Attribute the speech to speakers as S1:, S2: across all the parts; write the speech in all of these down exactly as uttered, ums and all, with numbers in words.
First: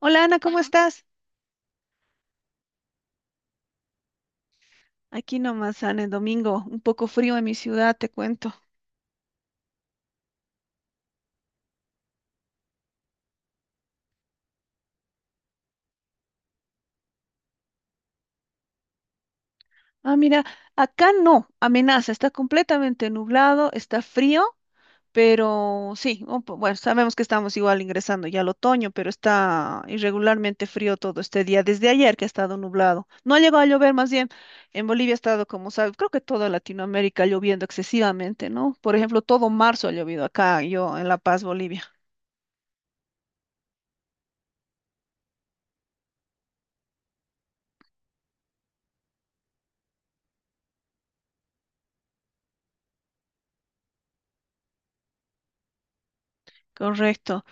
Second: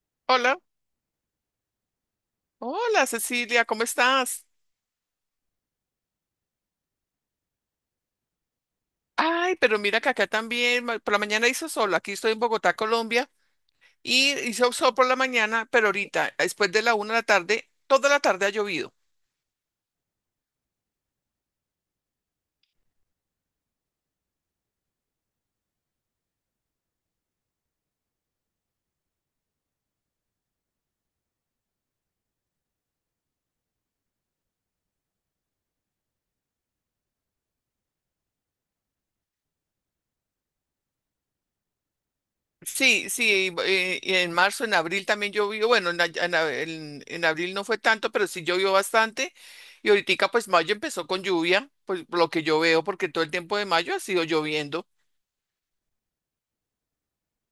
S1: Hola Ana,
S2: Hola,
S1: ¿cómo estás?
S2: hola Cecilia, ¿cómo estás?
S1: Aquí nomás, Ana, el domingo, un poco frío en mi ciudad, te cuento.
S2: Ay, pero mira que acá también, ma- por la mañana hizo sol, aquí estoy en Bogotá, Colombia, y hizo sol por la mañana, pero ahorita, después de la una de la tarde, toda la tarde ha llovido.
S1: Ah, mira, acá no, amenaza, está completamente nublado, está frío, pero sí, un po- bueno, sabemos que estamos igual ingresando ya al otoño, pero está irregularmente frío todo este día, desde ayer que ha estado nublado. No ha llegado a llover, más bien, en Bolivia ha estado, como sabes, creo que toda Latinoamérica lloviendo excesivamente, ¿no? Por ejemplo, todo marzo ha llovido acá, yo en La Paz, Bolivia.
S2: Sí, sí, eh, y en marzo, en abril también llovió, bueno, en, a- en a- en- en abril no fue tanto, pero sí llovió bastante. Y ahorita pues mayo empezó con lluvia, pues por lo que yo veo, porque todo el tiempo de mayo ha sido lloviendo.
S1: Correcto.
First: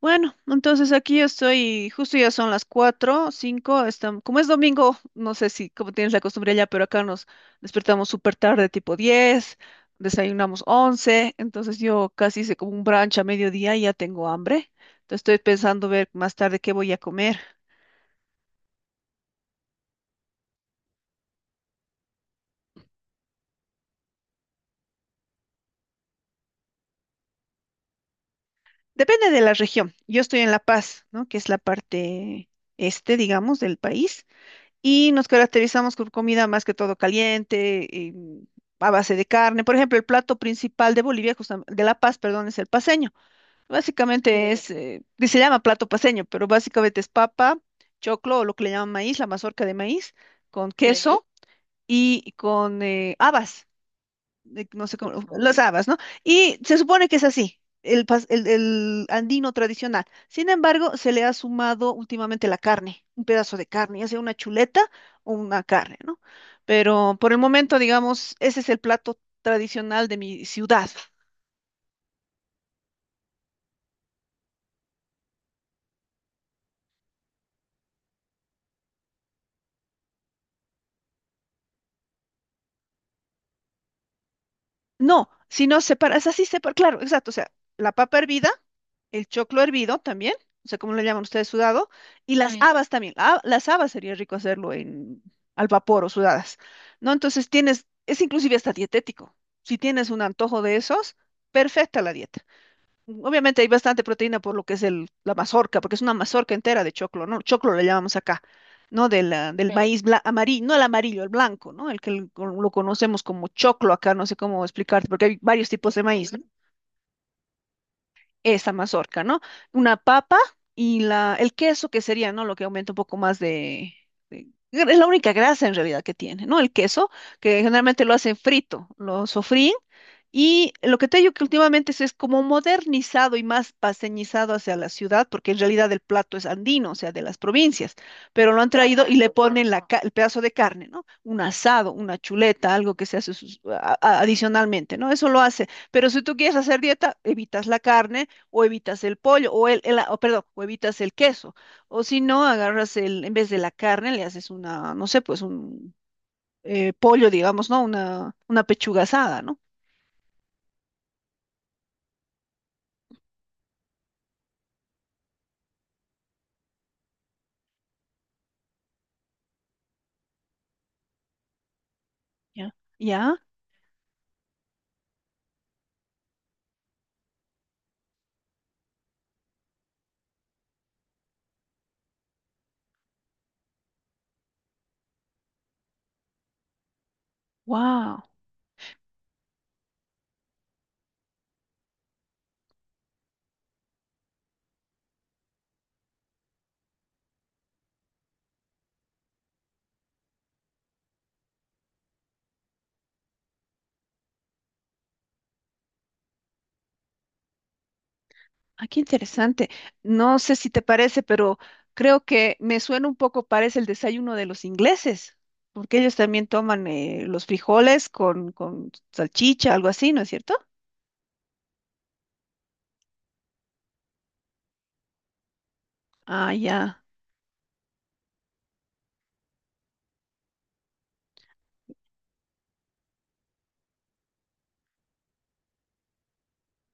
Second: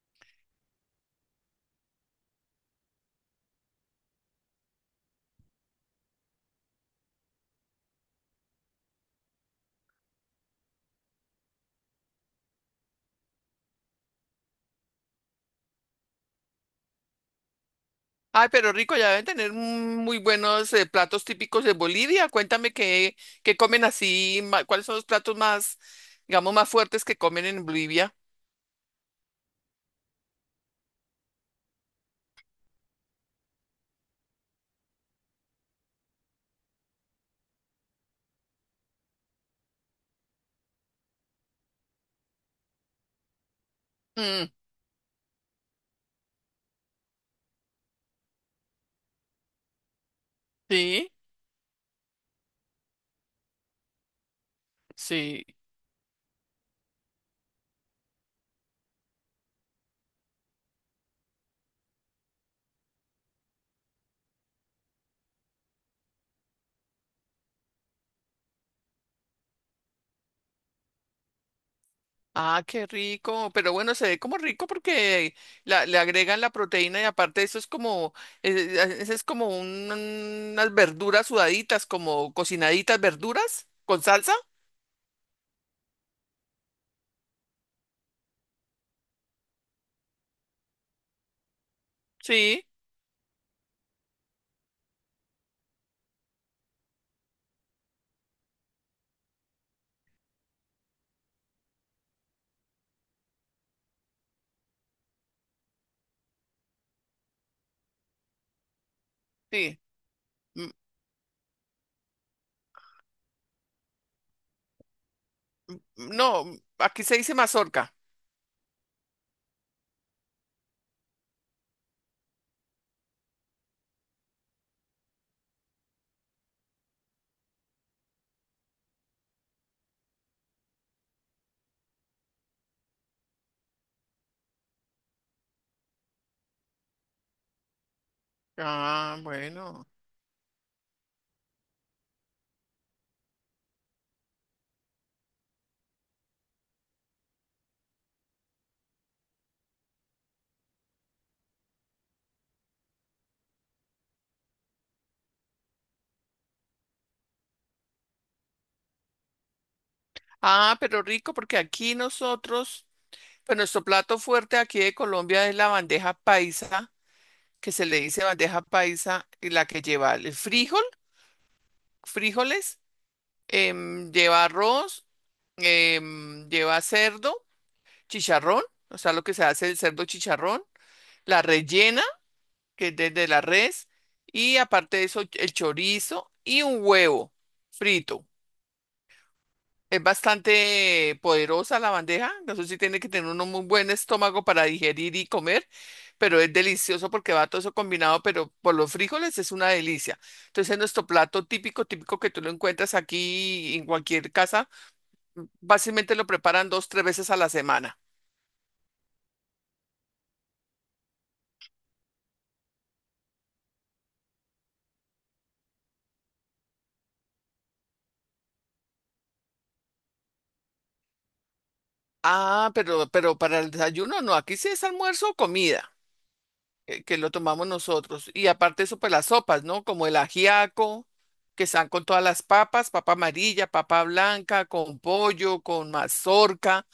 S1: Bueno, entonces aquí estoy, justo ya son las cuatro, cinco, están, como es domingo, no sé si como tienes la costumbre allá, pero acá nos despertamos súper tarde, tipo diez. Desayunamos once. Entonces yo casi hice como un brunch a mediodía y ya tengo hambre. Entonces estoy pensando ver más tarde qué voy a comer.
S2: Ay, pero rico, ya deben tener mm, muy buenos eh, platos típicos de Bolivia. Cuéntame qué, qué comen así, ma- cuáles son los platos más, digamos, más fuertes que comen en Bolivia.
S1: Depende de la región. Yo estoy en La Paz, ¿no? Que es la parte este, digamos, del país. Y nos caracterizamos por comida más que todo caliente, y, mm, a base de carne. Por ejemplo, el plato principal de Bolivia, justam- de La Paz, perdón, es el paceño.
S2: Mm,
S1: Básicamente es, eh, que se llama plato paceño, pero básicamente es papa, choclo o lo que le llaman maíz, la mazorca de maíz, con
S2: sí,
S1: queso y con eh, habas de- no sé cómo,
S2: sí.
S1: las habas, ¿no? Y se supone que es así, el, pas- el, el andino tradicional. Sin embargo, se le ha sumado últimamente la carne, un pedazo de carne, ya sea una chuleta o una carne, ¿no? Pero por el momento, digamos, ese es el plato tradicional de mi ciudad.
S2: Ah, qué rico. Pero bueno, se ve como rico porque la- le agregan la proteína y aparte eso es como, eh, eh, eso es como un- unas verduras sudaditas, como cocinaditas verduras con salsa.
S1: No, sino separas, así separa, claro, exacto, o sea, la papa hervida, el choclo hervido también, o sea, como le llaman ustedes sudado, y las Sí.
S2: Sí,
S1: Habas también. La- las habas sería rico hacerlo en al vapor o sudadas, ¿no? Entonces tienes, es inclusive hasta dietético. Si tienes un antojo de esos, perfecta la dieta. Obviamente hay bastante proteína por lo que es el, la mazorca, porque es una mazorca entera de choclo, ¿no? Choclo le llamamos acá, ¿no? De la- del Sí.
S2: sí.
S1: maíz amarillo,
S2: Mm.
S1: no el amarillo, el blanco, ¿no? El que l- con- lo conocemos como choclo acá, no sé cómo explicarte, porque hay varios tipos de maíz, ¿no?
S2: No, aquí se dice mazorca.
S1: Esa mazorca, ¿no? Una papa y la, el queso que sería, ¿no? Lo que aumenta un poco más de... de- Es la única grasa en realidad que tiene, ¿no? El queso, que generalmente lo hacen frito, lo sofríen y lo que te digo que últimamente se es como modernizado y más paseñizado hacia la ciudad, porque en realidad el plato es andino, o sea, de las provincias, pero lo han traído y
S2: Ah,
S1: le ponen
S2: bueno.
S1: la, ca- el pedazo de carne, ¿no? Un asado, una chuleta, algo que se hace sus- a- a- adicionalmente, ¿no? Eso lo hace. Pero si tú quieres hacer dieta, evitas la carne o evitas el pollo o el, el- o perdón, o evitas el queso. O si no, agarras el, en vez de la carne, le haces una, no sé, pues un eh, pollo, digamos, ¿no? Una, una pechuga asada, ¿no?
S2: Ah, pero rico, porque aquí nosotros, pues nuestro plato fuerte aquí de Colombia es la bandeja paisa, que se le dice bandeja paisa, y la que lleva el frijol,
S1: Ya.
S2: frijoles,
S1: ¿Ya?
S2: em, lleva arroz, em, lleva cerdo, chicharrón, o sea, lo que se hace el cerdo chicharrón, la rellena, que es desde la res, y aparte de eso, el chorizo y un huevo
S1: Wow,
S2: frito. Es bastante poderosa la bandeja. No sé si tiene que tener uno muy buen estómago para digerir y comer, pero es delicioso porque va todo eso combinado, pero por los frijoles es una delicia. Entonces, es nuestro plato típico, típico que tú lo encuentras aquí en cualquier casa, básicamente lo preparan dos, tres veces a la semana.
S1: ah, qué interesante. No sé si te parece, pero creo que me suena un poco, parece el desayuno de los ingleses, porque ellos también toman eh, los frijoles con, con salchicha, algo así, ¿no es cierto?
S2: Ah, pero, pero para el desayuno no, aquí sí es almuerzo o comida.
S1: Ah, ya.
S2: Eh, que lo tomamos nosotros. Y aparte eso, pues las sopas, ¿no? Como el ajiaco, que están con todas las papas, papa amarilla, papa blanca, con pollo, con mazorca,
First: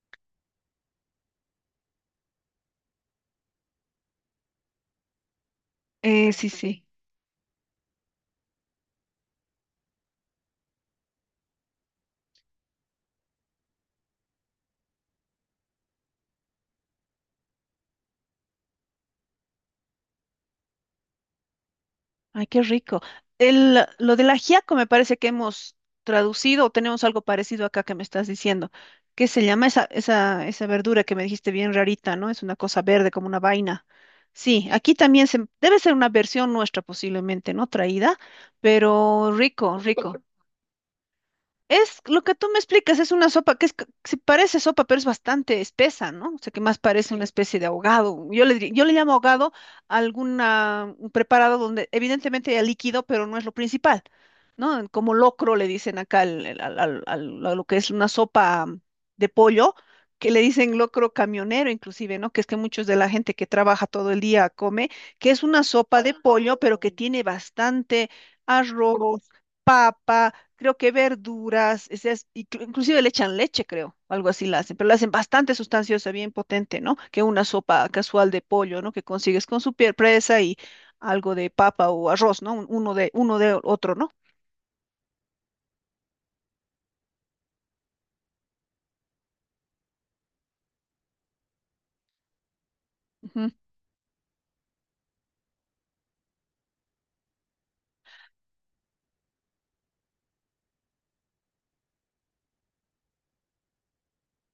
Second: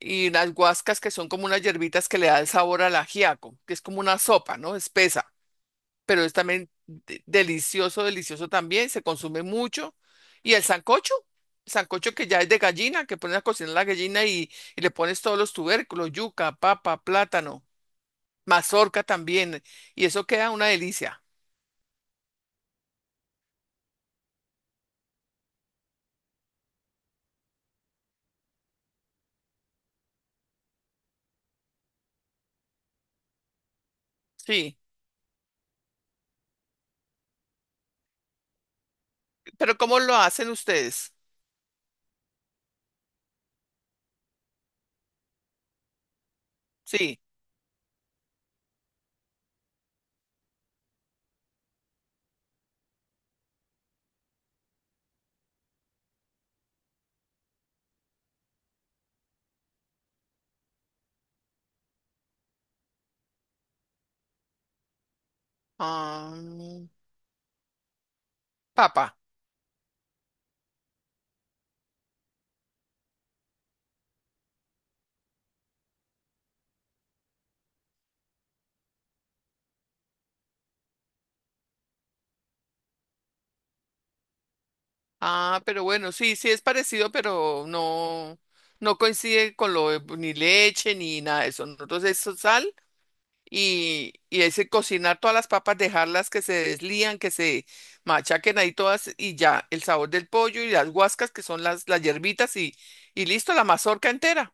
S2: y las guascas que son como unas hierbitas que le da el sabor al ajiaco, que es como una sopa, ¿no? Espesa, pero es
S1: Eh, sí,
S2: también
S1: sí.
S2: de- delicioso, delicioso también, se consume mucho. Y el sancocho. Sancocho que ya es de gallina, que pones a cocinar la gallina y, y le pones todos los tubérculos, yuca, papa, plátano, mazorca también. Y eso queda una delicia.
S1: Ay, qué rico. El, lo del ajiaco me parece que hemos traducido o tenemos algo parecido acá que me estás diciendo. ¿Qué se llama esa, esa, esa verdura que me dijiste bien rarita, ¿no? Es una cosa verde como una vaina. Sí,
S2: Sí.
S1: aquí también se, debe ser una versión nuestra posiblemente, ¿no? Traída, pero
S2: Pero
S1: rico,
S2: ¿cómo
S1: rico.
S2: lo hacen ustedes?
S1: Es lo que tú me explicas, es una sopa que es, c- sí parece sopa, pero es bastante espesa, ¿no? O sea, que más parece
S2: Sí.
S1: una especie de ahogado. Yo le, diría- yo le llamo ahogado a alguna, un preparado donde evidentemente hay líquido, pero no es lo principal, ¿no? Como locro le dicen acá al, al- al- al- al- a lo que es una sopa mm, de pollo, que le dicen locro camionero inclusive, ¿no? Que es que muchos de la gente que trabaja todo el día come, que es una sopa de
S2: Ah,
S1: pollo, pero que tiene bastante
S2: papa.
S1: arroz, papa, creo que verduras, ese es- inclu- inclusive le echan leche, creo, algo así la hacen, pero la hacen bastante sustanciosa, bien potente, ¿no? Que una sopa casual de pollo, ¿no? Que consigues con su piel presa y algo de papa o arroz, ¿no? Un- Uno de, uno de otro, ¿no?
S2: Ah, pero bueno, sí, sí es parecido, pero no, no coincide con lo de ni leche ni nada de eso. Nosotros es so- sal
S1: Ujú.
S2: y, y ese cocinar todas las papas, dejarlas que se deslían, que se machaquen ahí todas y ya el sabor del pollo y las guascas que son las, las hierbitas y, y listo, la mazorca entera.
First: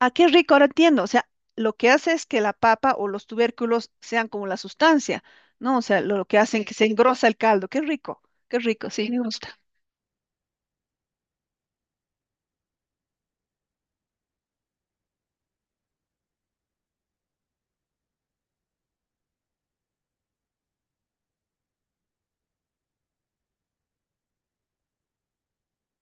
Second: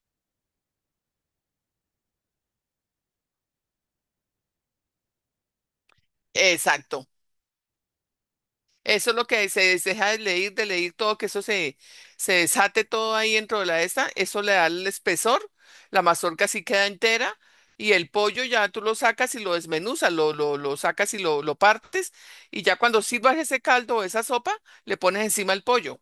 S1: Ah, qué rico, ahora entiendo. O sea, lo que hace es que la papa o los tubérculos sean como la sustancia, ¿no? O sea, lo, lo que hacen que se
S2: Exacto.
S1: engrosa el caldo. Qué rico, qué rico, sí.
S2: Eso es
S1: Me
S2: lo que
S1: gusta.
S2: se des- deja de leer, de leer todo, que eso se, se desate todo ahí dentro de la esta, eso le da el espesor, la mazorca sí queda entera y el pollo ya tú lo sacas y lo desmenuzas, lo, lo, lo sacas y lo, lo partes y ya cuando sirvas ese caldo o esa sopa, le pones encima el pollo,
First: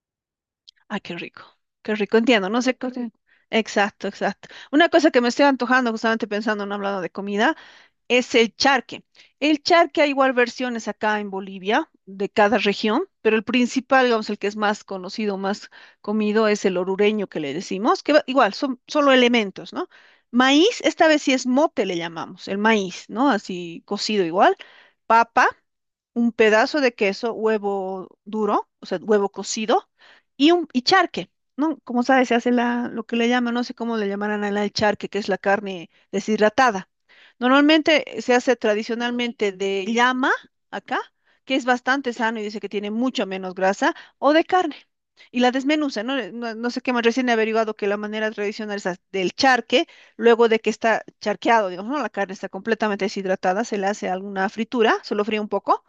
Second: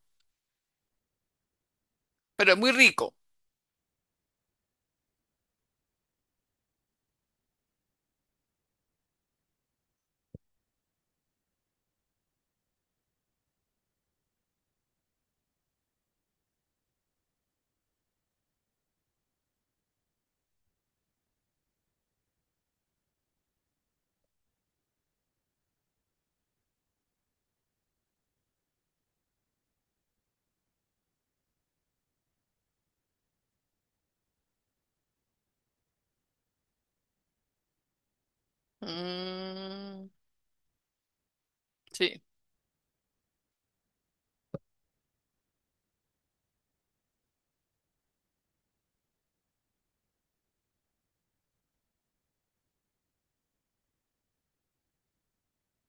S1: Ah, qué rico, qué rico, entiendo,
S2: pero es
S1: no
S2: muy
S1: sé. qué- qué-
S2: rico.
S1: Exacto, exacto. Una cosa que me estoy antojando, justamente pensando en hablando de comida, es el charque. El charque hay igual versiones acá en Bolivia, de cada región, pero el principal, digamos, el que es más conocido, más comido, es el orureño que le decimos, que va- igual son solo elementos, ¿no? Maíz, esta vez sí es mote, le llamamos, el maíz, ¿no? Así cocido igual. Papa, un pedazo de queso, huevo duro, o sea, huevo cocido, y un y charque, ¿no? Como sabes, se hace la, lo que le llaman, no sé cómo le llamarán allá el charque, que es la carne deshidratada. Normalmente eh, se hace tradicionalmente de
S2: Mm,
S1: llama, acá, que es bastante
S2: sí.
S1: sano y dice que tiene mucho menos grasa, o de carne. Y la desmenuza, ¿no? Eh, no, no sé qué más, recién he averiguado que la manera tradicional es as- del charque, luego de que está charqueado, digamos, ¿no? La carne está completamente deshidratada, se le hace alguna fritura, se lo fríe un poco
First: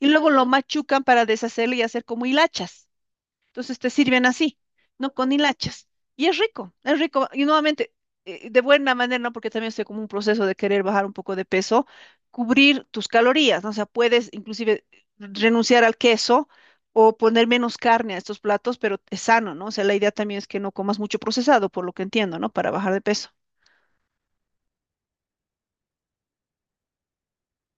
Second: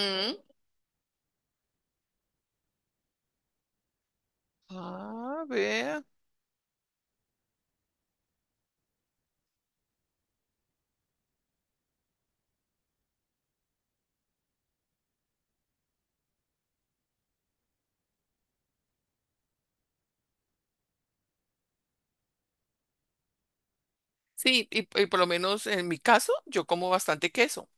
S1: y luego lo machucan para deshacerlo y hacer como hilachas. Entonces te sirven así, ¿no? Con
S2: Ah,
S1: hilachas.
S2: vea.
S1: Y es rico, es rico. Y nuevamente, eh, de buena manera, ¿no? Porque también estoy como un proceso de querer bajar un poco de peso, cubrir tus calorías, ¿no? O sea, puedes inclusive renunciar al queso o poner menos carne a estos platos, pero es sano, ¿no? O sea, la idea también es que no comas mucho procesado, por lo que entiendo, ¿no? Para bajar de peso.
S2: Sí, y, y por lo menos en mi caso, yo como bastante queso.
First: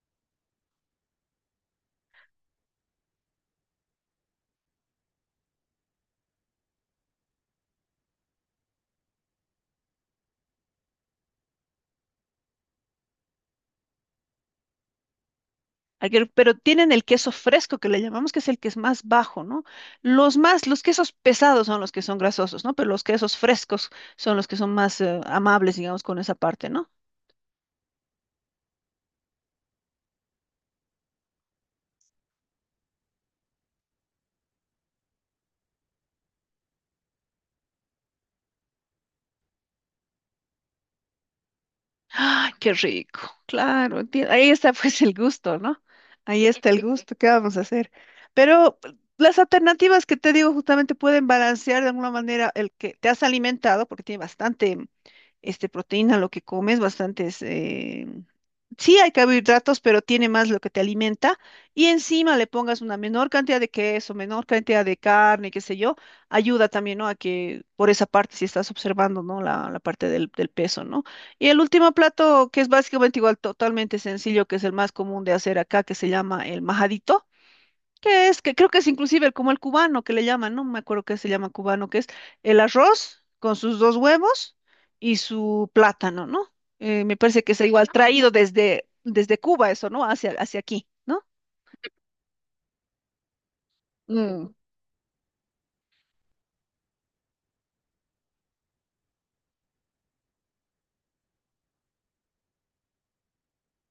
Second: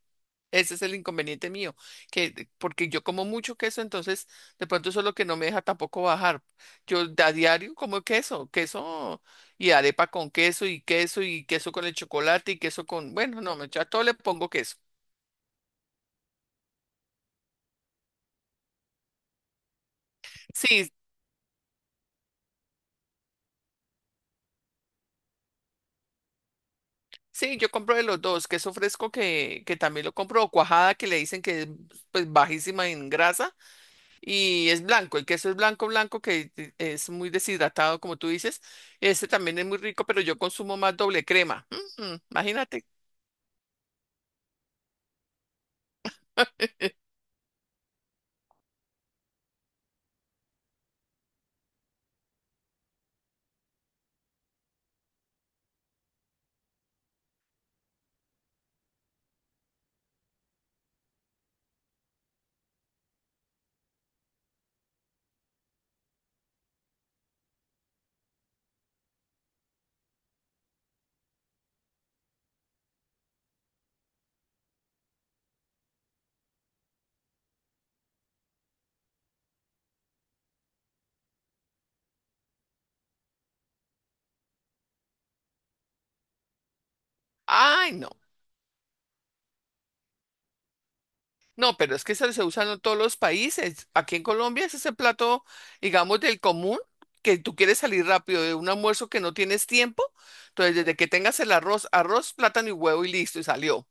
S2: Ese es el inconveniente mío, que porque yo como mucho queso, entonces de pronto eso es lo que no me deja tampoco bajar. Yo a diario como queso, queso y arepa con queso y queso y queso con el chocolate y queso con, bueno, no, me- yo a todo le pongo queso.
S1: Aguer- pero tienen el queso fresco que le llamamos, que es el que es más bajo, ¿no? Los más, los
S2: Sí,
S1: quesos pesados son los que son grasosos, ¿no? Pero los quesos frescos son los que son más eh, amables, digamos, con esa parte, ¿no?
S2: sí, yo compro de los dos, queso fresco que, que también lo compro, o cuajada que le dicen que es pues bajísima en grasa y es blanco. El queso es blanco, blanco, que eh, es muy deshidratado, como tú dices. Este también es muy rico, pero yo consumo más doble crema. Mm, mm,
S1: ¡Ay, qué
S2: imagínate.
S1: rico! Claro, enti- ahí está pues el gusto, ¿no? Ahí está el gusto, ¿qué vamos a hacer? Pero las alternativas que te digo justamente pueden balancear de alguna manera el que te has alimentado, porque tiene bastante este, proteína lo que comes, bastantes eh, sí hay carbohidratos, pero tiene más lo que te alimenta y encima le pongas una menor cantidad de queso, menor cantidad de carne, qué sé yo, ayuda también, ¿no? A que por esa parte, si estás observando, ¿no? La, la parte del, del peso, ¿no? Y el último plato, que es básicamente igual, totalmente sencillo, que es el más común de hacer acá, que se llama el majadito que es? Que creo que es inclusive el- como el cubano que le llaman, no me acuerdo qué se llama cubano, que es el arroz con sus dos huevos y su plátano, ¿no? Eh, me parece que es igual
S2: Ay, no.
S1: traído desde, desde Cuba eso, ¿no? Hacia, hacia aquí, ¿no?
S2: No, pero es que se, se usa en todos los países. Aquí en
S1: Mm,
S2: Colombia es ese plato, digamos, del común, que tú quieres salir rápido de un almuerzo que no tienes tiempo. Entonces, desde que tengas el arroz, arroz, plátano y huevo y listo, y salió.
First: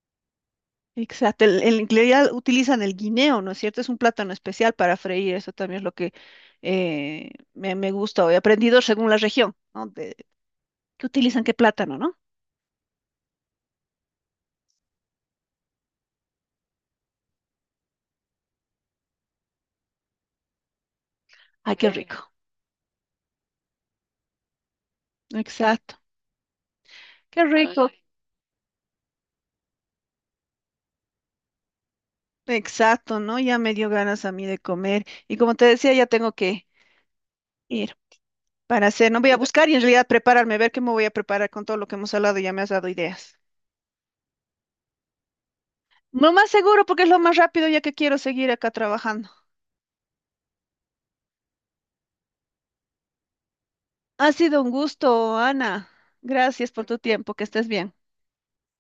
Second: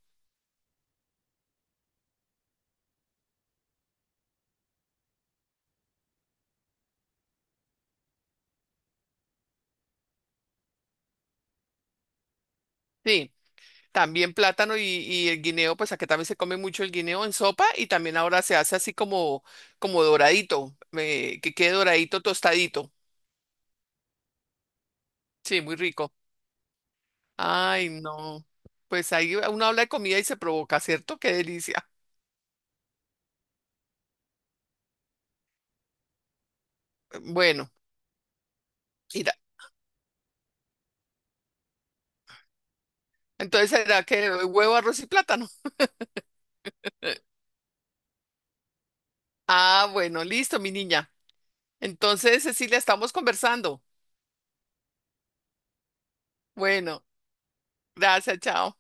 S1: exacto, el, el, en realidad utilizan el guineo, ¿no es cierto? Es un plátano especial para freír, eso también es lo que eh, me, me gusta, o he aprendido según la región, ¿no? De, ¿qué utilizan? ¿Qué plátano, no?
S2: Sí. También plátano y, y el guineo, pues aquí también se come mucho el guineo en sopa y también ahora se hace así como, como doradito, eh, que quede
S1: Ay, qué ok.
S2: doradito,
S1: rico,
S2: tostadito. Sí, muy
S1: exacto,
S2: rico.
S1: qué
S2: Ay,
S1: rico.
S2: no. Pues ahí uno habla de comida y se provoca, ¿cierto? Qué delicia.
S1: Exacto, ¿no? Ya me dio ganas a mí de comer. Y como te decía, ya tengo que
S2: Bueno,
S1: ir para hacer, no voy
S2: mira.
S1: a buscar y en realidad prepararme, ver qué me voy a preparar con todo lo que hemos hablado, ya me has dado ideas.
S2: Entonces será que huevo, arroz y plátano.
S1: Lo más seguro porque es lo más rápido ya que quiero seguir acá trabajando.
S2: Ah, bueno, listo, mi niña. Entonces, Cecilia, estamos conversando.
S1: Ha sido un gusto, Ana. Gracias por tu
S2: Bueno,
S1: tiempo, que estés bien.
S2: gracias, chao.